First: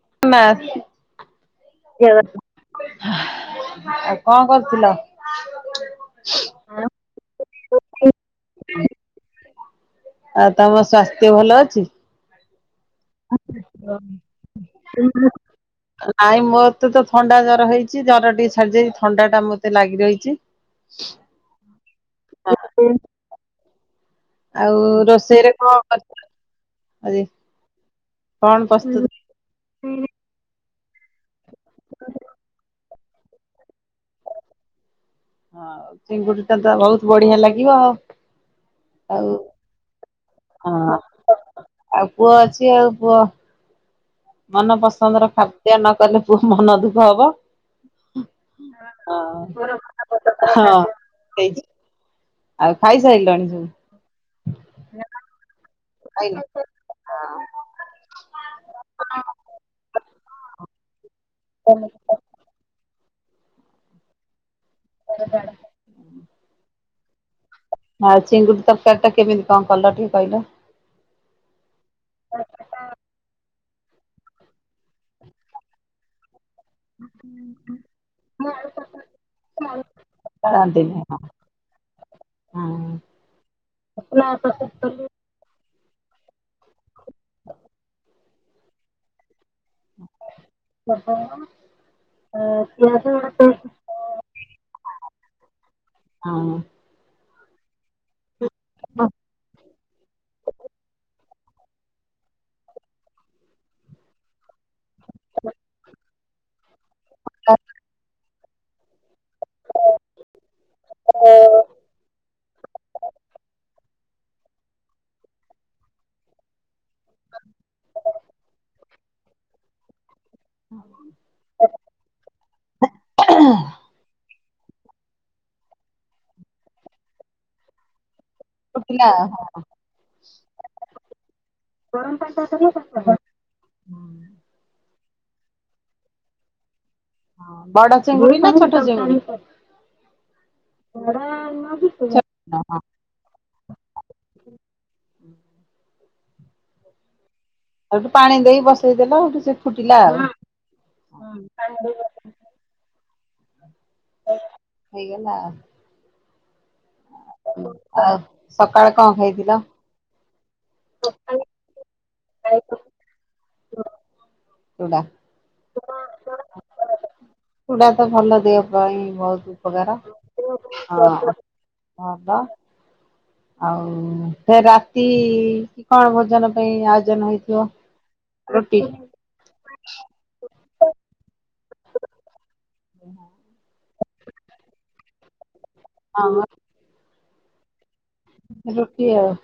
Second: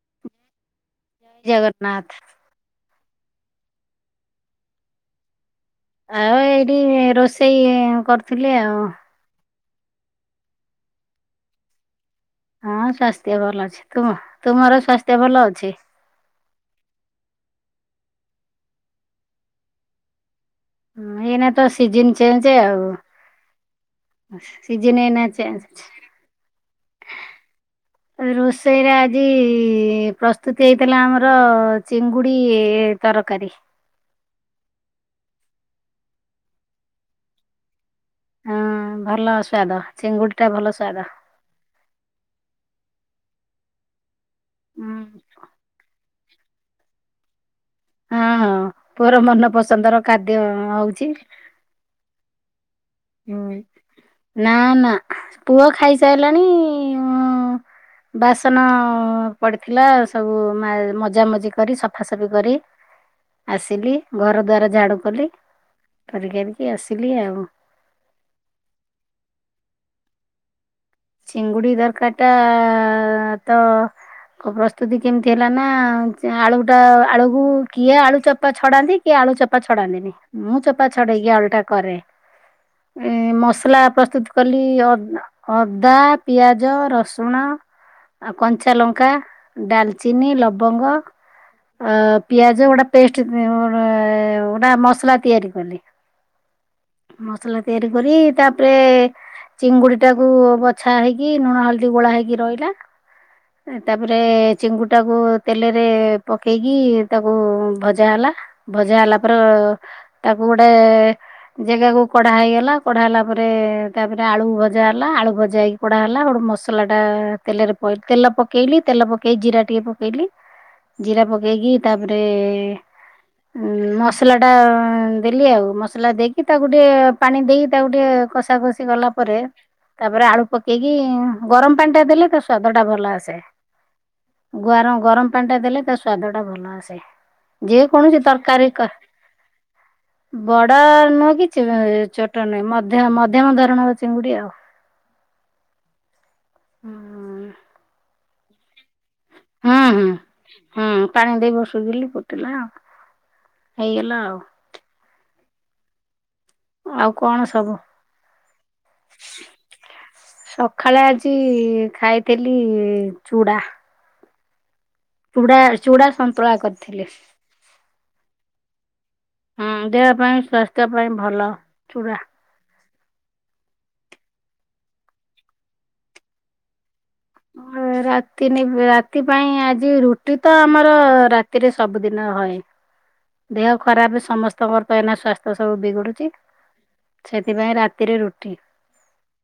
[unintelligible] ଜଗନ୍ନାଥ ଆଉ କଅ କରୁଥିଲ? ଆଉ ଏଇଠି ରୋଷେଇ କରୁଥିଲି ଆଉ ଆଉ ତମ ସ୍ୱାସ୍ଥ୍ୟ ଭଲ ଅଛି? ହଁ ସ୍ୱାସ୍ଥ୍ୟ ଭଲ ଅଛି, ତୁମ ତୁମର ସ୍ଵାସ୍ଥ୍ୟ ଭଲ ଅଛି ନାଇଁ ମୋତେ ତ -ଥଣ୍ଡା ଜର ହେଇଛି, ଜର ଟିକେ ଛାଡି ଯାଇଛି, ଥଣ୍ଡା ଟା ମତେ ଲାଗି ରହିଛି। ହ ଏଇନେ ତ, ସିଜନ ଚେଞ୍ଜ ଆଉ ଆଉ ସିଜିନି ଏଇନା ରୋଷେଇରେ କଣ କରିଥିଲ ଆଜି ଚେଞ୍ଜ କଣ ରୋଷେଇରେ ପ୍ରସ୍ତୁତ? ଆଜି ପ୍ରସ୍ତୁତ ହେଇଥିଲା ଆମର ଚିଙ୍ଗୁଡି ତରକାରୀ। ହଁ ଚିଙ୍ଗୁଡି ଟା ତ ବହୁତ ବଢିଆ ଲାଗିବ ଆଉ ହଁ ଆଉ ଭଲ ସ୍ୱାଦ ଚିଙ୍ଗୁଡି ଟା ଭଲ ସ୍ୱାଦ। ହଁ, ଆଉ ପୁଅ ଅଛି, ଆଉ ପୁଅ ମନ ହୁଁ ପସନ୍ଦର ଖାଦ୍ୟ ନକଲେ ପୁଅ ମନ ଦୁଃଖ ହବ। ହଁ ହଁ ପୁଅର ମନ ହଁ ପସନ୍ଦର ଖାଦ୍ୟ ହଁ ହଉଛି। ହେଇଛି ଆଉ ଖାଇସାରିଲଣି ହୁଁ ସବୁ ନା, ନା, ପୁଅ ଖାଇନ? ଖାଇସାରିଲାଣି। ଉ ବାସନ ପଡିଥିଲା ସବୁ ମା ମ ମଜାମଜି କରି ସଫାସଫି କରି ଆସିଲି ଘର ଦ୍ୱାର ଝାଡୁ କଲି, କରିକାରିକି ଆସିଲି ଆଉ ହଁ ଚିଙ୍ଗୁଡି ତରକାରୀ ଟା କେମିତି କଣ କଲ ଟିକେ କହିଲ? ଚିଙ୍ଗୁଡି ତରକାରୀ ଟା ତ ପ୍ରସ୍ତୁତି କେମିତି ହେଲା ନା ଆଳୁ ଆଳୁକୁ କିଏ ଆଳୁ ଚୋପା ଛଡାନ୍ତି, କିଏ ଆଳୁ ଚୋପା ଛଡାନ୍ତିନି, ମୁଁ ଚୋପା ଜାଣନ୍ତିନି ହଁ ଛଡେଇକି ଆଳୁ ଟା କରେ ହଁ ଏ ମସଲା ପ୍ରସ୍ତୁତ କଲି। ଅ ଅ ଅଦା, ପିଆଜ, ରସୁଣ ଆଉ କଞ୍ଚା ଲଙ୍କା ଡାଲଚିନି, ଲବଙ୍ଗ ଅ ପିଆଜ ଗୋଟେ ପେଷ୍ଟ ଉ ନା ମସଲା ତିଆରି କଲି ହଁ ମସଲା ତିଆରି କରି, ତାପରେ ଚିଙ୍ଗୁଡି ଟାକୁ ବଛା ହେଇକି ଲୁଣ ହଳଦୀ ଗୋଳା ହେଇକି ରହିଲା, ତାପରେ ଚିଙ୍ଗୁ ଟାକୁ ତେଲରେ ପକେଇକି ତାକୁ ଭଜା ହେଲା, ଭଜା ହେଲା ଆପର [unintelligible] ତାକୁ ଗୋଟେ ଜାଗାକୁ କଢା ହେଇଗଲା, କଢା ହେଲା ପରେ ତାପରେ ଆଳୁ ଭଜା ହେଲା, ଆଳୁ ଭଜା ହେଇକି କଢା ହେଲା, ଗୋଟେ ମସଲା ଟା ତେଲରେ ପ, ତେଲ ପକେଇଲି, ତେଲ ପକେଇ ଜିରା ଟିକେ ପକେଇଲି ଜିରା ପକେଇକି, ତାପରେ ଉ ମସ ମସଲାଟା ଦେଲି ଆଉ ମସଲା ଦେଇକି ତାକୁ ଟିକେ ପାଣି ଦେଇକି ତାକୁ ଟିକେ କଷା କଷି ଫୁଟିଲା ଗଲା ପରେ ହଁ ତାପରେ ଆଳୁ ପକେଇକି ଉ ଗରମ ପାଣି ଟା ଦେଲେ ତା ସ୍ଵାଦ ଟା ଭଲ ଆସେ। ଗର ଗରମ ପାଣି ଟା ଦେଲେ ତା ସ୍ଵାଦ ଟା ଭଲ ଆସେ ହଁ ଯେ ବଡ କୌଣସି ଚିଙ୍ଗୁଡି ନା ତରକାରୀ ଛୋଟ [unintelligible] ଚିଙ୍ଗୁଡି? ବଡ ନହ କିଛି ଚୋଟ ନୁହେ ଓହୋ ମଧ୍ୟ ମଧ୍ୟମ ଧରଣର ଚିଙ୍ଗୁଡି ଆଉ [unintelligible] ହଁ ଆଉଠୁ ପାଣି ଦେଇ ବସେଇ ଦେଲ ହେଠୁ ସେ ହୁଁ ଫୁଟିଲା ହୁଁ ଆ [unintelligible] ହୁଁ ପାଣି ଦେଇ ବସୁଥିଲି ଫୁଟିଲା ହେଇଗଲା ଆଉ ହେଇଗଲା ଆଉ। ଆଉ କଣ ସବୁ? ଆଉ ସକାଳେ କଣ ଖାଇଥିଲ? ସକାଳେ ଆଜି ଖାଇଥିଲି ଚୁଡା। ଚୁଡା ଚୁଡା ଚୁଡ଼ା ସନ୍ତୁଳା କରିଥିଲି। ପୁଡା ତ ଭଲ, ଦେହ ପାଇଁ ବହୁତ ହୁଁ ଉପକାର ଦେହ ପାଇଁ ସ୍ୱାସ୍ଥ୍ୟ ପାଇଁ ହ ଭଲ ହ ଚୁଡା। ପା ଆଉ ସେ ରାତି କଣ ଭୋଜନ ପାଇଁ ଆଉ ରାତି, ରାତି ପାଇଁ ଆଜି ରୁଟି ତ ଆମର କିରେ ସବୁଦିନ ହଏ। ଦେହ ଖରାପ ସମସ୍ତଙ୍କରଏନା ସ୍ଵାସ୍ଥ୍ୟ ସବୁ ବିଗୁଡୁଛି, ହଁ ସେଥିପାଇଁ ରାତି ରାତିରେ ରୁଟି, ରୁଟି ଆଉ।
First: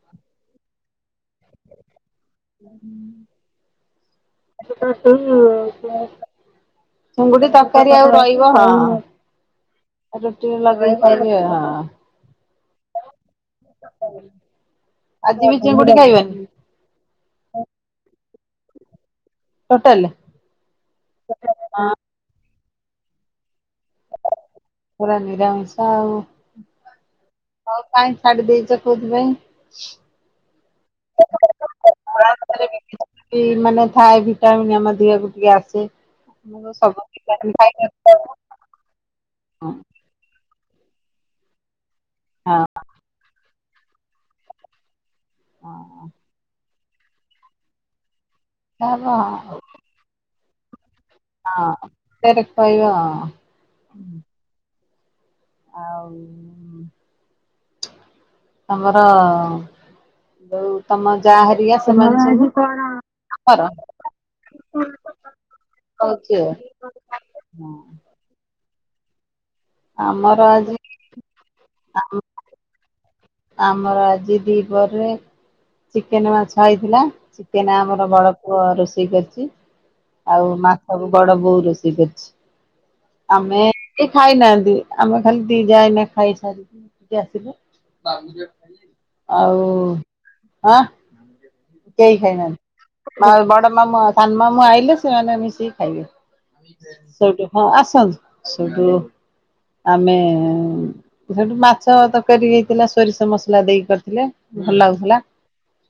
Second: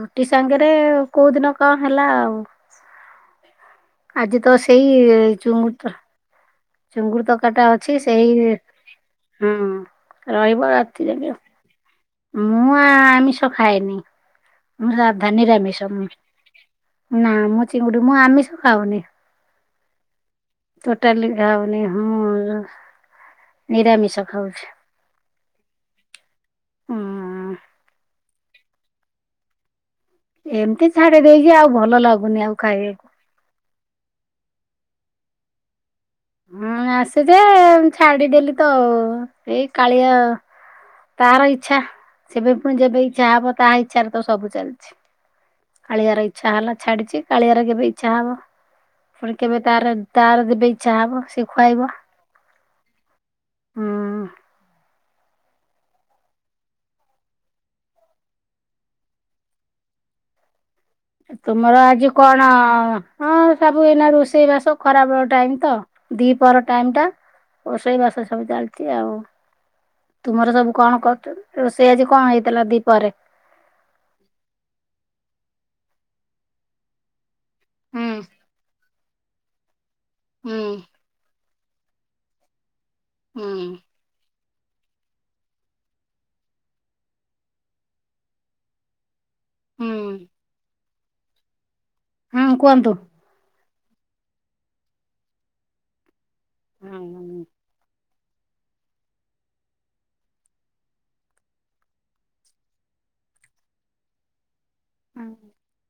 ରୁଟି ସାଙ୍ଗରେ କୋଉ ଦିନ କଣ ହେଲା ଆଉ? [inaudible] ଆଜି ତ ସେଇ ଚୁଙ୍ଗୁଡିତର, ଚୁଙ୍ଗୁଡି ଚିଙ୍ଗୁଡି ତରକାରିଟା ତରକାରୀ ଅଛି ଆଉ ସେଇ ରହିବ ହଁ ହୁଁ, ରୁଟି ରହିବ ଲଗେଇକି ରାତିରେ ବି ଖାଇବି ଆଉ। ହଁ। ମୁଁଆ ଆମିଷ ଖାଏନି। ଆଜି ଧାନୀରେ ବି ଆମିଷ ଚିଙ୍ଗୁଡି ମୁ, ଖାଇବନି ନା ମୁଁ ଚିଙ୍ଗୁଡି ମୁଁ ଆମିଷ ଖାଉନି। ଟୋଟାଲେ? ଟୋଟାଲି ଆଉନି ହଁ। ନିରାମିଷ ଖାଉଛି। ପୁର ନିରାମିଷ ଆଉ, ହୁଁ ହଉ କାଇଁ ଛାଡି ଦେଇବି। ସେ କଦବେ ଏମିତି ଛାଡି ଦେଇଛି ଆଉ ଭଲ ଲାଗୁନି ଆଉ ଖାଇବାକୁ। ମାନେ ଥାଏ ଭିଟାମନ୍ ଆମର ପିବାକୁ ଟିକେ ଆସେ ମୁଁ ହଁ ସବୁ ଆସଯେ, ଭିଟାମିନ୍ ଖାଇଲେ ଛାଡିଦେଲି ତ ଏଇ ହଁ କାଳିଆ ତାର ଇଛା, ସେବେ ପୁଣି ଯେବେ ଇଛା, ହବ ତାହା ଇଚ୍ଛାରେ ତ ସବୁ ଚାଲିଛି। କାଳିଆର ଇଛା ହେଲା ଛାଡିଛି କାଳିଆରେ କେବେ ଇଚ୍ଛା ହବ। ହଁ ପଣ କେବେ ତାର ତାର ଦ ହଁ ସେରପାଇବା ହୁଁ। ଆଉ ଆମର ଯଉ ତୁମର ଆଜି କଣ, ହଁ ଆମର ସବୁ ଏନା ରୋଷେଇ ବାସବ ଖରାପ ଟାଇମ ତ କହୁଛି ଆଉ। ଦିପରହ ଟାଇମ ଟା ହଁ ରୋଷେଇ ବାସ ସବୁ ଚାଲିଛି ଆଉ ଆମର ତୁମର ସବୁ ଆଜି କଣ କର ରୋଷେଇ ଆଜି ଆମ କଣ ହେଇଥିଲା ଦିପରେ? ଆମର ଆଜି ଦିପରେ ଚିକେନ ମାଛ ହେଇଥିଲା। ନା ଆମର ହୁଁ ବଡ ପୁଅ ରୋଷେଇ କରିଛି ଆଉ ହୁଁ ମାଛ ବଡବୋଉ ରୋଷେଇ ଠ ଅଛି, ହୁଁ ଆମେ ଖାଇନାହାନ୍ତି। ଆମେ ଖାଲି ଦ ଯାଇନ ଖାଇାର ଆସ ଆଉ ହୁଁ ହଁ। କେହି ହୁଁ କୁହନ୍ତୁ। ଖାଇନାହା, ବଡମାମୁଁ ସାନମାମୁଁ ଆଇଲେ ସେମାନେ ମିଶିକି ଖାଇବେ। ହୁଁ ସେଟୁ ହଁ ଆସନ୍ତୁ ସେଟୁ ଆମେ ସେଠୁ ମାଛ ତରକାରୀ ହେଇଥିଲା ସୋରିଷ ମସଲା ଦେଇକ କରିଥିଲେ। ଭଲ ଲାଗୁ ହେଲା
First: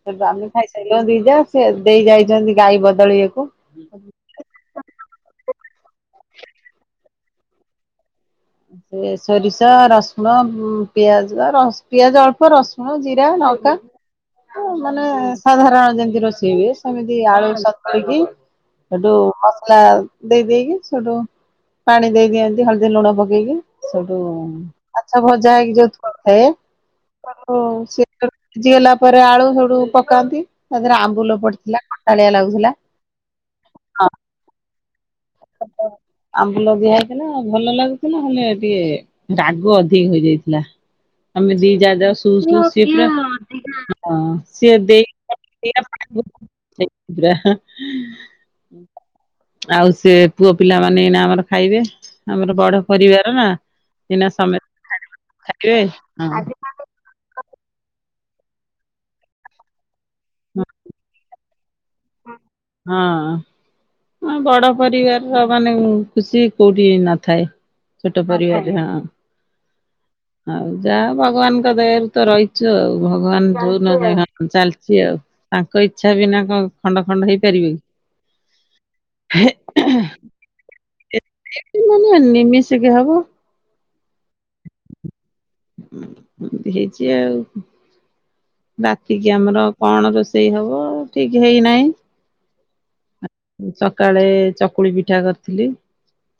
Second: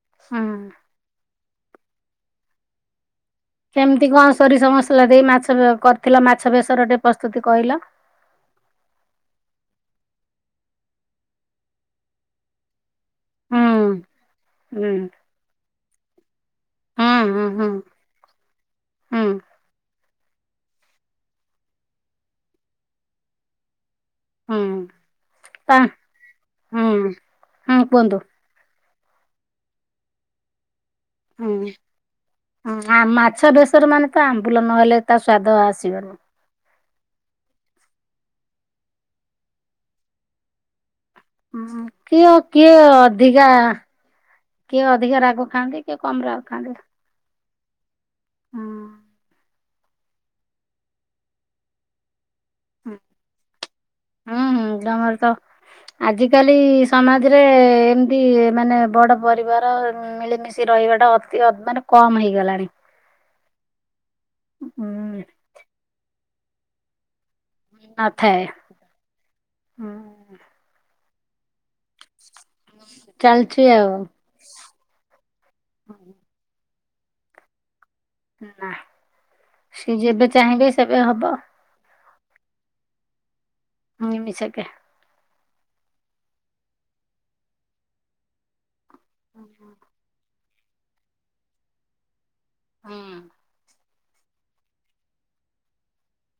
ସେ ଆମେ ହୁଁ ଖାଇସାରିଲୁ ଯା ସେ ଦେଇ ଯାଇଛନ୍ତି ଗାଈ ବଦଳିବାକୁ କେମିତି କଣ ସୋରିଷ ମସଲା ଦେଇ ମାଛ କରିଥିଲ ମାଛବେସରଟେ ପ୍ରସ୍ତୁତି କହିଲ? ସେ ସୋରିଷ, ରସୁଣ, ପିଆଜ, ପିଆଜ ଅଳ୍ପ ରସୁଣ ହୁଁ ନୋକ ହୁଁ ମାନେ ସାଧାରଣ ଯେମିତି ରୋଷେଇ ହୁଏ ହୁଁ ସେମିତି ହୁଁ ଆଳୁ ହୁଁ ସିକି ଏଠୁ ହୁଁ ମସଲା ଦେଇ ଦେଇକି ସେଠୁ ପାଣି ଦେଇଦିଅ, ଏନ୍ତି ହଳଦୀ ଲୁଣ ପକେଇକି ସେଠୁ ହୁଁ ମାଛଭଜା ହେଇକି ତା ଯୋଉ କରିଥାଏ। ହୁଁ ହୁଁ ସେ କୁହନ୍ତୁ। ଭିଜିଗଲା ପରେ ଆଳୁ ଫଳୁ ପକାନ୍ତି। ତା ଦେହରେ ଆମ୍ବୁଲ ହୁଁ ପଡିଥିଲା କଣ୍ଟାଳିଆ ଲାଗୁଥିଲା। ଆ ମାଛ ବେସର ମାନେ ତ ଆମ୍ବୁଲ ନହେଲେ ତା ସ୍ଵାଦ ଆସିବନି। ହେଲା ଭଲ ଲାଗୁଥିଲା ନା ହେଲେ ଟିକେ ରାଗ ଅଧିକ ହେଇଯାଇଥିଲା। ଆମେ ଦି ହୁଁ ଯାଉ ସୁ କିଏ କିଏ ଅଧିକା ସି କିଏ ଦେଇ ଅଧିକା ରାଗ ଖାଆନ୍ତି କିଏ କମ ରାଗ ଖାଆନ୍ତି। [unintelligible] ଆଉ ହୁଁ ସେ ପୁଅ ପିଲାମାନେ, ଏଇନା ଆମର ଖାଇବେ। ଆମର ବଡ ପରିବାର ନା। ଏଇନା ହୁଁ ସମସ୍ତେ ତମର ତ, ଖାଇବେ ଆଜିିକାଲି ହଁ ସମାଜ ରେ ଏମତି ମାନେ ବଡ଼ ପରିବାର ମିଳିମିଶି ରହିବାଟା ଅତି [unintelligible] ହଁ ବଡ଼ ଉଁ ପରିବାର ମାନେ ଖୁସି କୋଉଠି ନ ଥାଏ ଛୋଟ ନଥାଏ। ପରିବାର ରେ ହଁ ହୁଁ ଆଉ ଯାହା ଭଗବାନ୍ ଙ୍କ ଦୟାରୁ ତ ରହିଚୁ ଆଉ, ଭଗବାନ୍ ଚାଲିଛି ଦୋଉନ୍ ଆଉ ନାହଁନ୍ ହଁ ଚାଲିଚି ଆଉ। ତାଙ୍କ ଇଛା ବିନା କଣ ଖଣ୍ଡ ଖଣ୍ଡ ହେଇପାରିବେ କି? ନା ସେ ଯେବେ ଚାହିଁବେ ସେବେ ହବ। ଏକାଥରେ ନିମିଶିକେ ହବ। ନିମିଷେକେ ଉଁ ଉଁ ହେଇଚି ଆଉ ରାତି କି ଆମର କଣ ରୋଷେଇ ହବ ଠିକ୍ ହେଇନାହିଁ। ହୁଁ ଉଁ ସକାଳେ ଚକୁଳି ପିଠା କରିଥିଲି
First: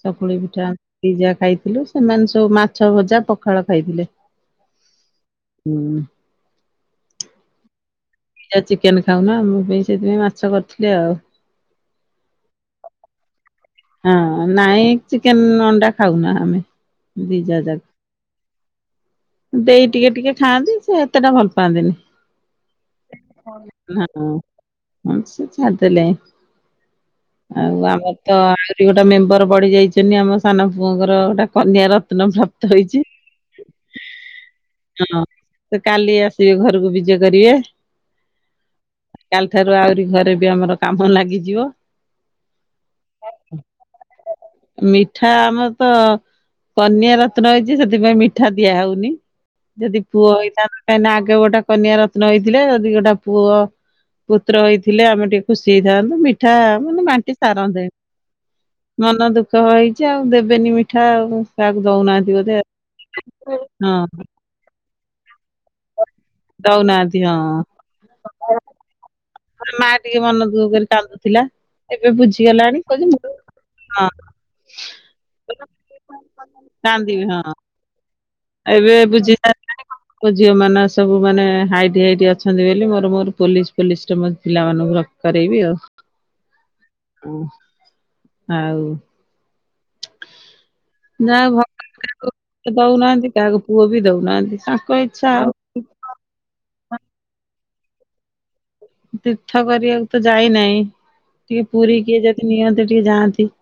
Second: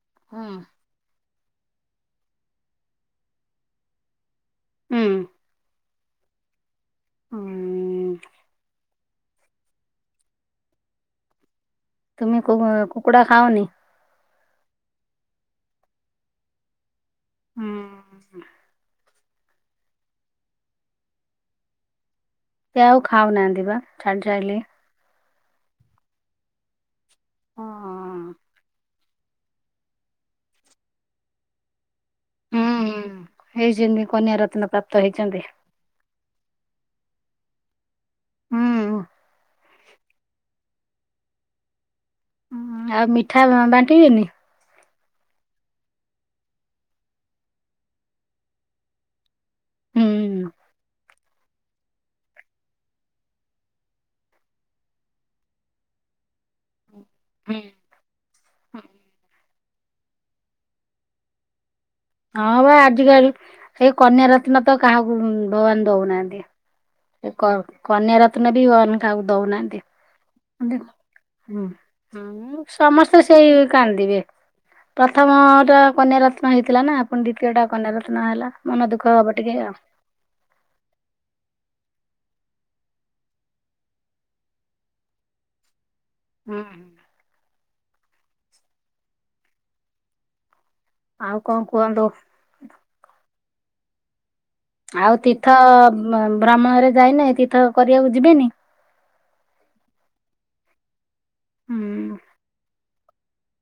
ଚକୁଳି ହୁଁ ପିଠା ଦି ଯା। ଖାଇଥିଲୁ ସେମାନେ ସବୁ ମାଛ ଭଜା ପଖାଳ ଖାଇଥିଲେ। ହୁଁ ଉଁ ହୁଁ ଉଁ ଉଁ ଦି ଯା ଚିକେନ୍ ଖାଉ ନା, ମୁଁ ବି ସେଇଥିପାଇଁ ମାଛ କରିଥିଲି ଆଉ। ତୁମେ କୁ କୁକୁଡ଼ା ଖାଅନି? ହଁ ନାଇଁ ଚିକେନ୍ ଅଣ୍ଡା ଖାଉନା ଆମେ। ଦି ଯା ହୁଁ ଯାକ। ଦେଇ ଟିକେ ଟିକେ ଖାଆନ୍ତି ସେ ଏତେଟା ଭଲ୍ ପାଆନ୍ତିନି। ସେ ଆଉ [unintelligible] ଖାଉନାହାନ୍ତି ବା ଛାଡି ସାଇଲେ। ଛାଡି ଦେଲେ ଆଉ ଆମର ତ ହୁଁ ସେଠି ଗୋଟେ ମେମ୍ବର ବଢି ଯାଇଚନ୍ତି ଆମ ସାନ ପୁଅଙ୍କର ଗୋଟେ କନ୍ୟା ରତ୍ନ ପ୍ରାପ୍ତ ହେଇଛି ହେଇଛନ୍ତି କନ୍ୟା ରତ୍ନ ପ୍ରାପ୍ତ ହଁ ହେଇଛନ୍ତି। ସେ କାଲି ଆସିବେ। ସେ ଘରକୁ ବିଜେ କରିବେ। ହୁଁ କାଲି ଠାରୁ ଆହୁରି ଘରେ ବି ଆମର କାମ ଲାଗିଯିବ। ଆଉ ମିଠା ବାଣ୍ଟିବେନି? ମିଠା ଆମର ତ କନ୍ୟା ରତ୍ନ ହେଇଛି, ସେଥିପାଇଁ ମିଠା ଦିଆ ହୋଉନି। ଯଦି ହୁଁ ପୁଅ ହେଇଥାନ୍ତା, କାହିଁକି ନା ଆଗେ ଗୋଟେ କନ୍ୟା ରତ୍ନ ହେଇଥିଲେ ଯଦି ଗୋଟେ ପୁଅ ପୁତ୍ର ହେଇଥିଲେ ଆମେ ଟିକେ ଖୁସି ହେଇଥାନ୍ତୁ ମିଠା ହେଇଥାନ୍ତା ମିଠା ହଁ ମୁଁ ବାଣ୍ଟି ହୁଁ ସାରନ୍ତେଣି ମନ ଦୁଃଖ। ହେଇଛି ଆଉ ଦେବେନି ମିଠା ଆଉ ତାଙ୍କର। ହଁ ପା ଆଜିକାଲି ସେଇ ହଁ କନ୍ୟା ରତ୍ନ ତ କାହାକୁ ଭଗବାନ୍ ଦଉନାହାନ୍ତି। ଦଉ ନାହାନ୍ତି। କ୍ କନ୍ୟା ରତ୍ନ ବି ଭଗବାନ୍ କାହାକୁ ଦଉନାହାନ୍ତି। ମା ଟିକେ ମନ ଦୁଃଖ କରି କାନ୍ଦୁଥିଲା। ହୁଁ ଏବେ ଉଁ ବୁଝିଗଲାଣି କହୁଛି ସମସ୍ତେ ମୁଁ ସେଇ ହଁ କାନ୍ଦିବେ। ପ୍ରଥମ ଟା କନ୍ୟା ରତ୍ନ ହେଇଥିଲା ନା ଫୁଣି କାନ୍ଦିବି ହଁ ଦ୍ଵିତୀୟ ଟା କନ୍ୟା ରତ୍ନ ହେଲା ମନ ଦୁଃଖ ହବ ଟିକେ। [unintelligible] ଯୋଉ ଝିଅ ମାନେ ସବୁ ମାନେ ହାଇଟ୍ ହାଇଟ୍। ଅଛନ୍ତି ବୋଲି ମୋର୍ ମୋର୍ ପୋଲିସ୍ ପୋଲିସ୍ ରେ ପିଲାମାନଙ୍କୁ ରଖି କରେଇବି ହୁଁ। ଆଉ। ଉଁ ଆଉ ଆଉ କଣ ଯାହଉ କୁହନ୍ତୁ ଭଗବାନ୍ କାହାକୁ ଝିଅ ବି ଦଉନାହାନ୍ତି କାହାକୁ ପୁଅ ବି ଦଉନାହାନ୍ତି। ତାଙ୍କ ଆଉ ଇଚ୍ଛା ତୀର୍ଥ ଭ୍ରମଣରେ ଯାଇନି, ତୀର୍ଥ କରିବାକୁ ଯିବେନି? ତୀର୍ଥ କରିବାକୁ ତ ଯାଇନାହିଁ ଟିକେ ହୁଁ ପୁରୀ କିଏ ଯଦି ନିଅନ୍ତେ। ଟିକେ ଯାଆନ୍ତି।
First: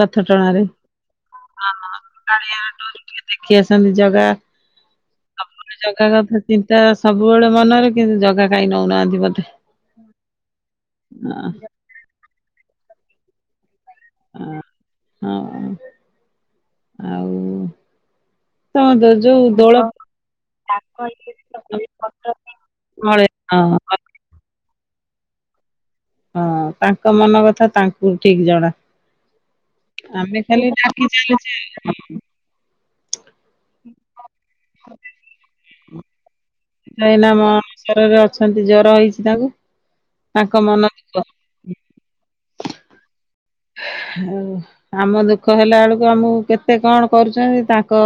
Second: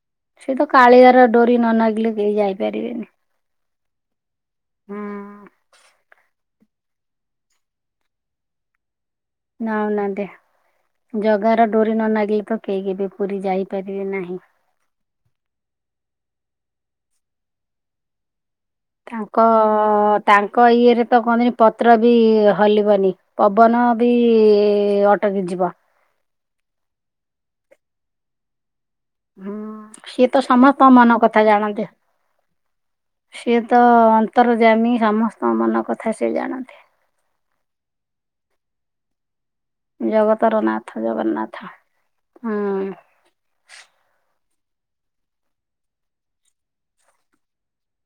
ରଥ ସେ ଟଣାରେ। ତ କାଳିଆର ଡୋରି ନ ଲାଗିଲେ କେହି କାଳିଆର ଡୋରି ଯାଇପାରିବେନି। [unintelligible] ସବୁ ବେଳେ ଜଗା କଥା ଚିନ୍ତା ସବୁବେଳେ ମନରେ କିନ୍ତୁ ଜଗା କାଇଁ ନୋଉନାହାନ୍ତି। ନଉନାହାନ୍ତି। ଜଗାର ହଁ ଡୋରି ନ ଲାଗିଲେ ତ କେହି କେବେ ବି ପୁରୀ ଯାଇ ପାରିବେ ନାହିଁ। ହଁ ଆଉ ତମ ତାଙ୍କ ଯୋଉ ଦୋଳ ତାଙ୍କ ଇଏରେ ତ କହନ୍ତିନି ପତ୍ର ବି ହଲିବନି। ହଁ ପବନ ବି ଅଟକି ଯିବ। ହଁ ତାଙ୍କ ମନ କଥା ତାଙ୍କୁ ଠିକ୍ ଜଣା। ହୁଁ, ସିଏ ଆମେ ତ ଖାଲି ସମସ୍ତଙ୍କ ଡାକି ମନ କଥା ଜାଣନ୍ତି। ସିଏ ତ ଅନ୍ତର୍ଯ୍ୟାମୀ ସମସ୍ତଙ୍କ ମନ କଥା ସିଏ ଜାଣନ୍ତି। ଏଇନା ଅଣସର ରେ ଅଛନ୍ତି ଜର ହେଇଛି ତାଙ୍କୁ। ତାଙ୍କ ଜଗତର ମନ ନାଥ ଦୁଃଖ। ଜଗନ୍ନାଥ, ହୁଁ। ଆଉ ଆମ ଦୁଃଖ ହେଲା ବେଳକୁ ଆମକୁ କେତେ କଣ କରୁଛନ୍ତି। ତାଙ୍କ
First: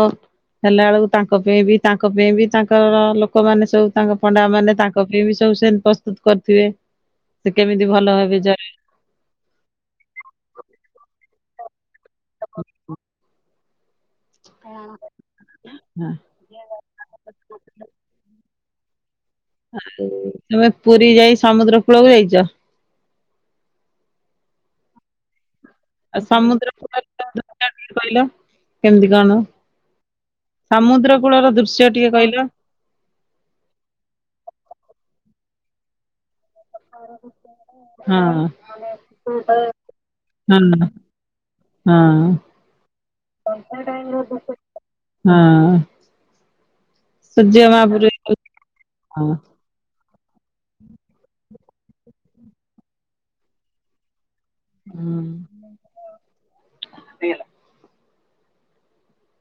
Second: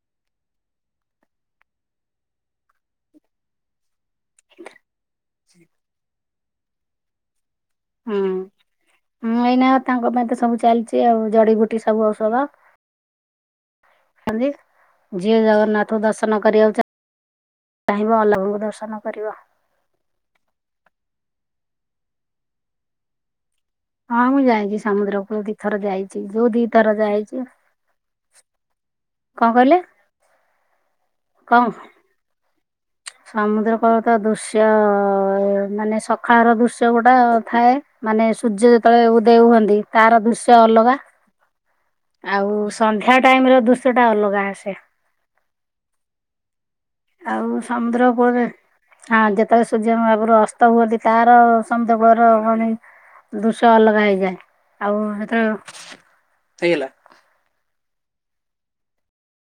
ହେଲା ବେଳକୁ ତାଙ୍କ ପାଇଁ ବି ତାଙ୍କ ପାଇଁ ବି ତାଙ୍କର ଲୋକମାନେ ସବୁ ତାଙ୍କ ପଣ୍ଡା ମାନେ ତାଙ୍କ ପାଇଁ ବି ସବୁ ସେମତି ପ୍ରସ୍ତୁତ କରିଥିବେ। [inaudible] ସେ କେମିତି ଭଲ ହୁଁଁ ହେବେ ଜୟ ମୁଁ ଏଇନା ତାଙ୍କ ପାଇଁ ତ ସବୁ ଚାଲିଛି ଆଉ ଜଡିିବୁଟି ସବୁ ଔଷଧ। [unintelligible] ଯିଏ ଜଗନ୍ନାଥଙ୍କୁ ଆଉ ଦର୍ଶନ କରିବାକୁ ଚାହିଁବ [unintelligible] ଦର୍ଶନ ଦର୍ଶନ କରିବ। ଆଉ ତମେ ପୁରୀ ଯାଇ ସମୁଦ୍ର କୂଳକୁ ଯାଇଚ? ହଁ ମୁଁ ଯାଇଚି ସମୁଦ୍ରକୂଳ ଦେଖି ଥର ଆଉ ଯାଇଛି ଯୋଉ ଦି ସମୁଦ୍ର ଥର କୂଳରେ ଯାଇଛି, ଟିକେ କହିଲ କଣ କହିଲେ? ସମୁଦ୍ର କୂଳ ର କଣ ଦୃଶ୍ୟ ଟିକେ କହିଲ। ସମୁଦ୍ର କୂଳ ତ ଦୃଶ୍ୟ ମାନେ ସକାଳ ର ଦୃ [unintelligible] ଗୋଟା ଥାଏ। ହଁ ମାନେ ସୂର୍ଯ୍ୟ ଯେତେବେଳେ ଉଦୟ ହୁଅନ୍ତି ତାର ଦୃଶ୍ୟ ହଁ ଅଲଗା। ହଁ ଆଉ ସନ୍ଧ୍ୟା ଟାଇମ୍ ର ଦୃଶ୍ୟ ଟା ଅଲଗା ଆସେ। ହଁ ଆଉ ସୂର୍ଯ୍ୟ ସମୁଦ୍ର ମହାପୁରୁ କୂଳରେ ହଁ ଯେତେବେଳେ ସୂର୍ଯ୍ୟ ମହାପୁରୁ ଅସ୍ତ ହୁଅନ୍ତି ତାର ସମୁଦ୍ର କୂଳର ମାନେ ଦୃଶ୍ୟ ଅଲଗା ହେଇଯାଏ। ଆଉ ହୁଁ ହେତେବେଳୁ, ହେଇଗଲା।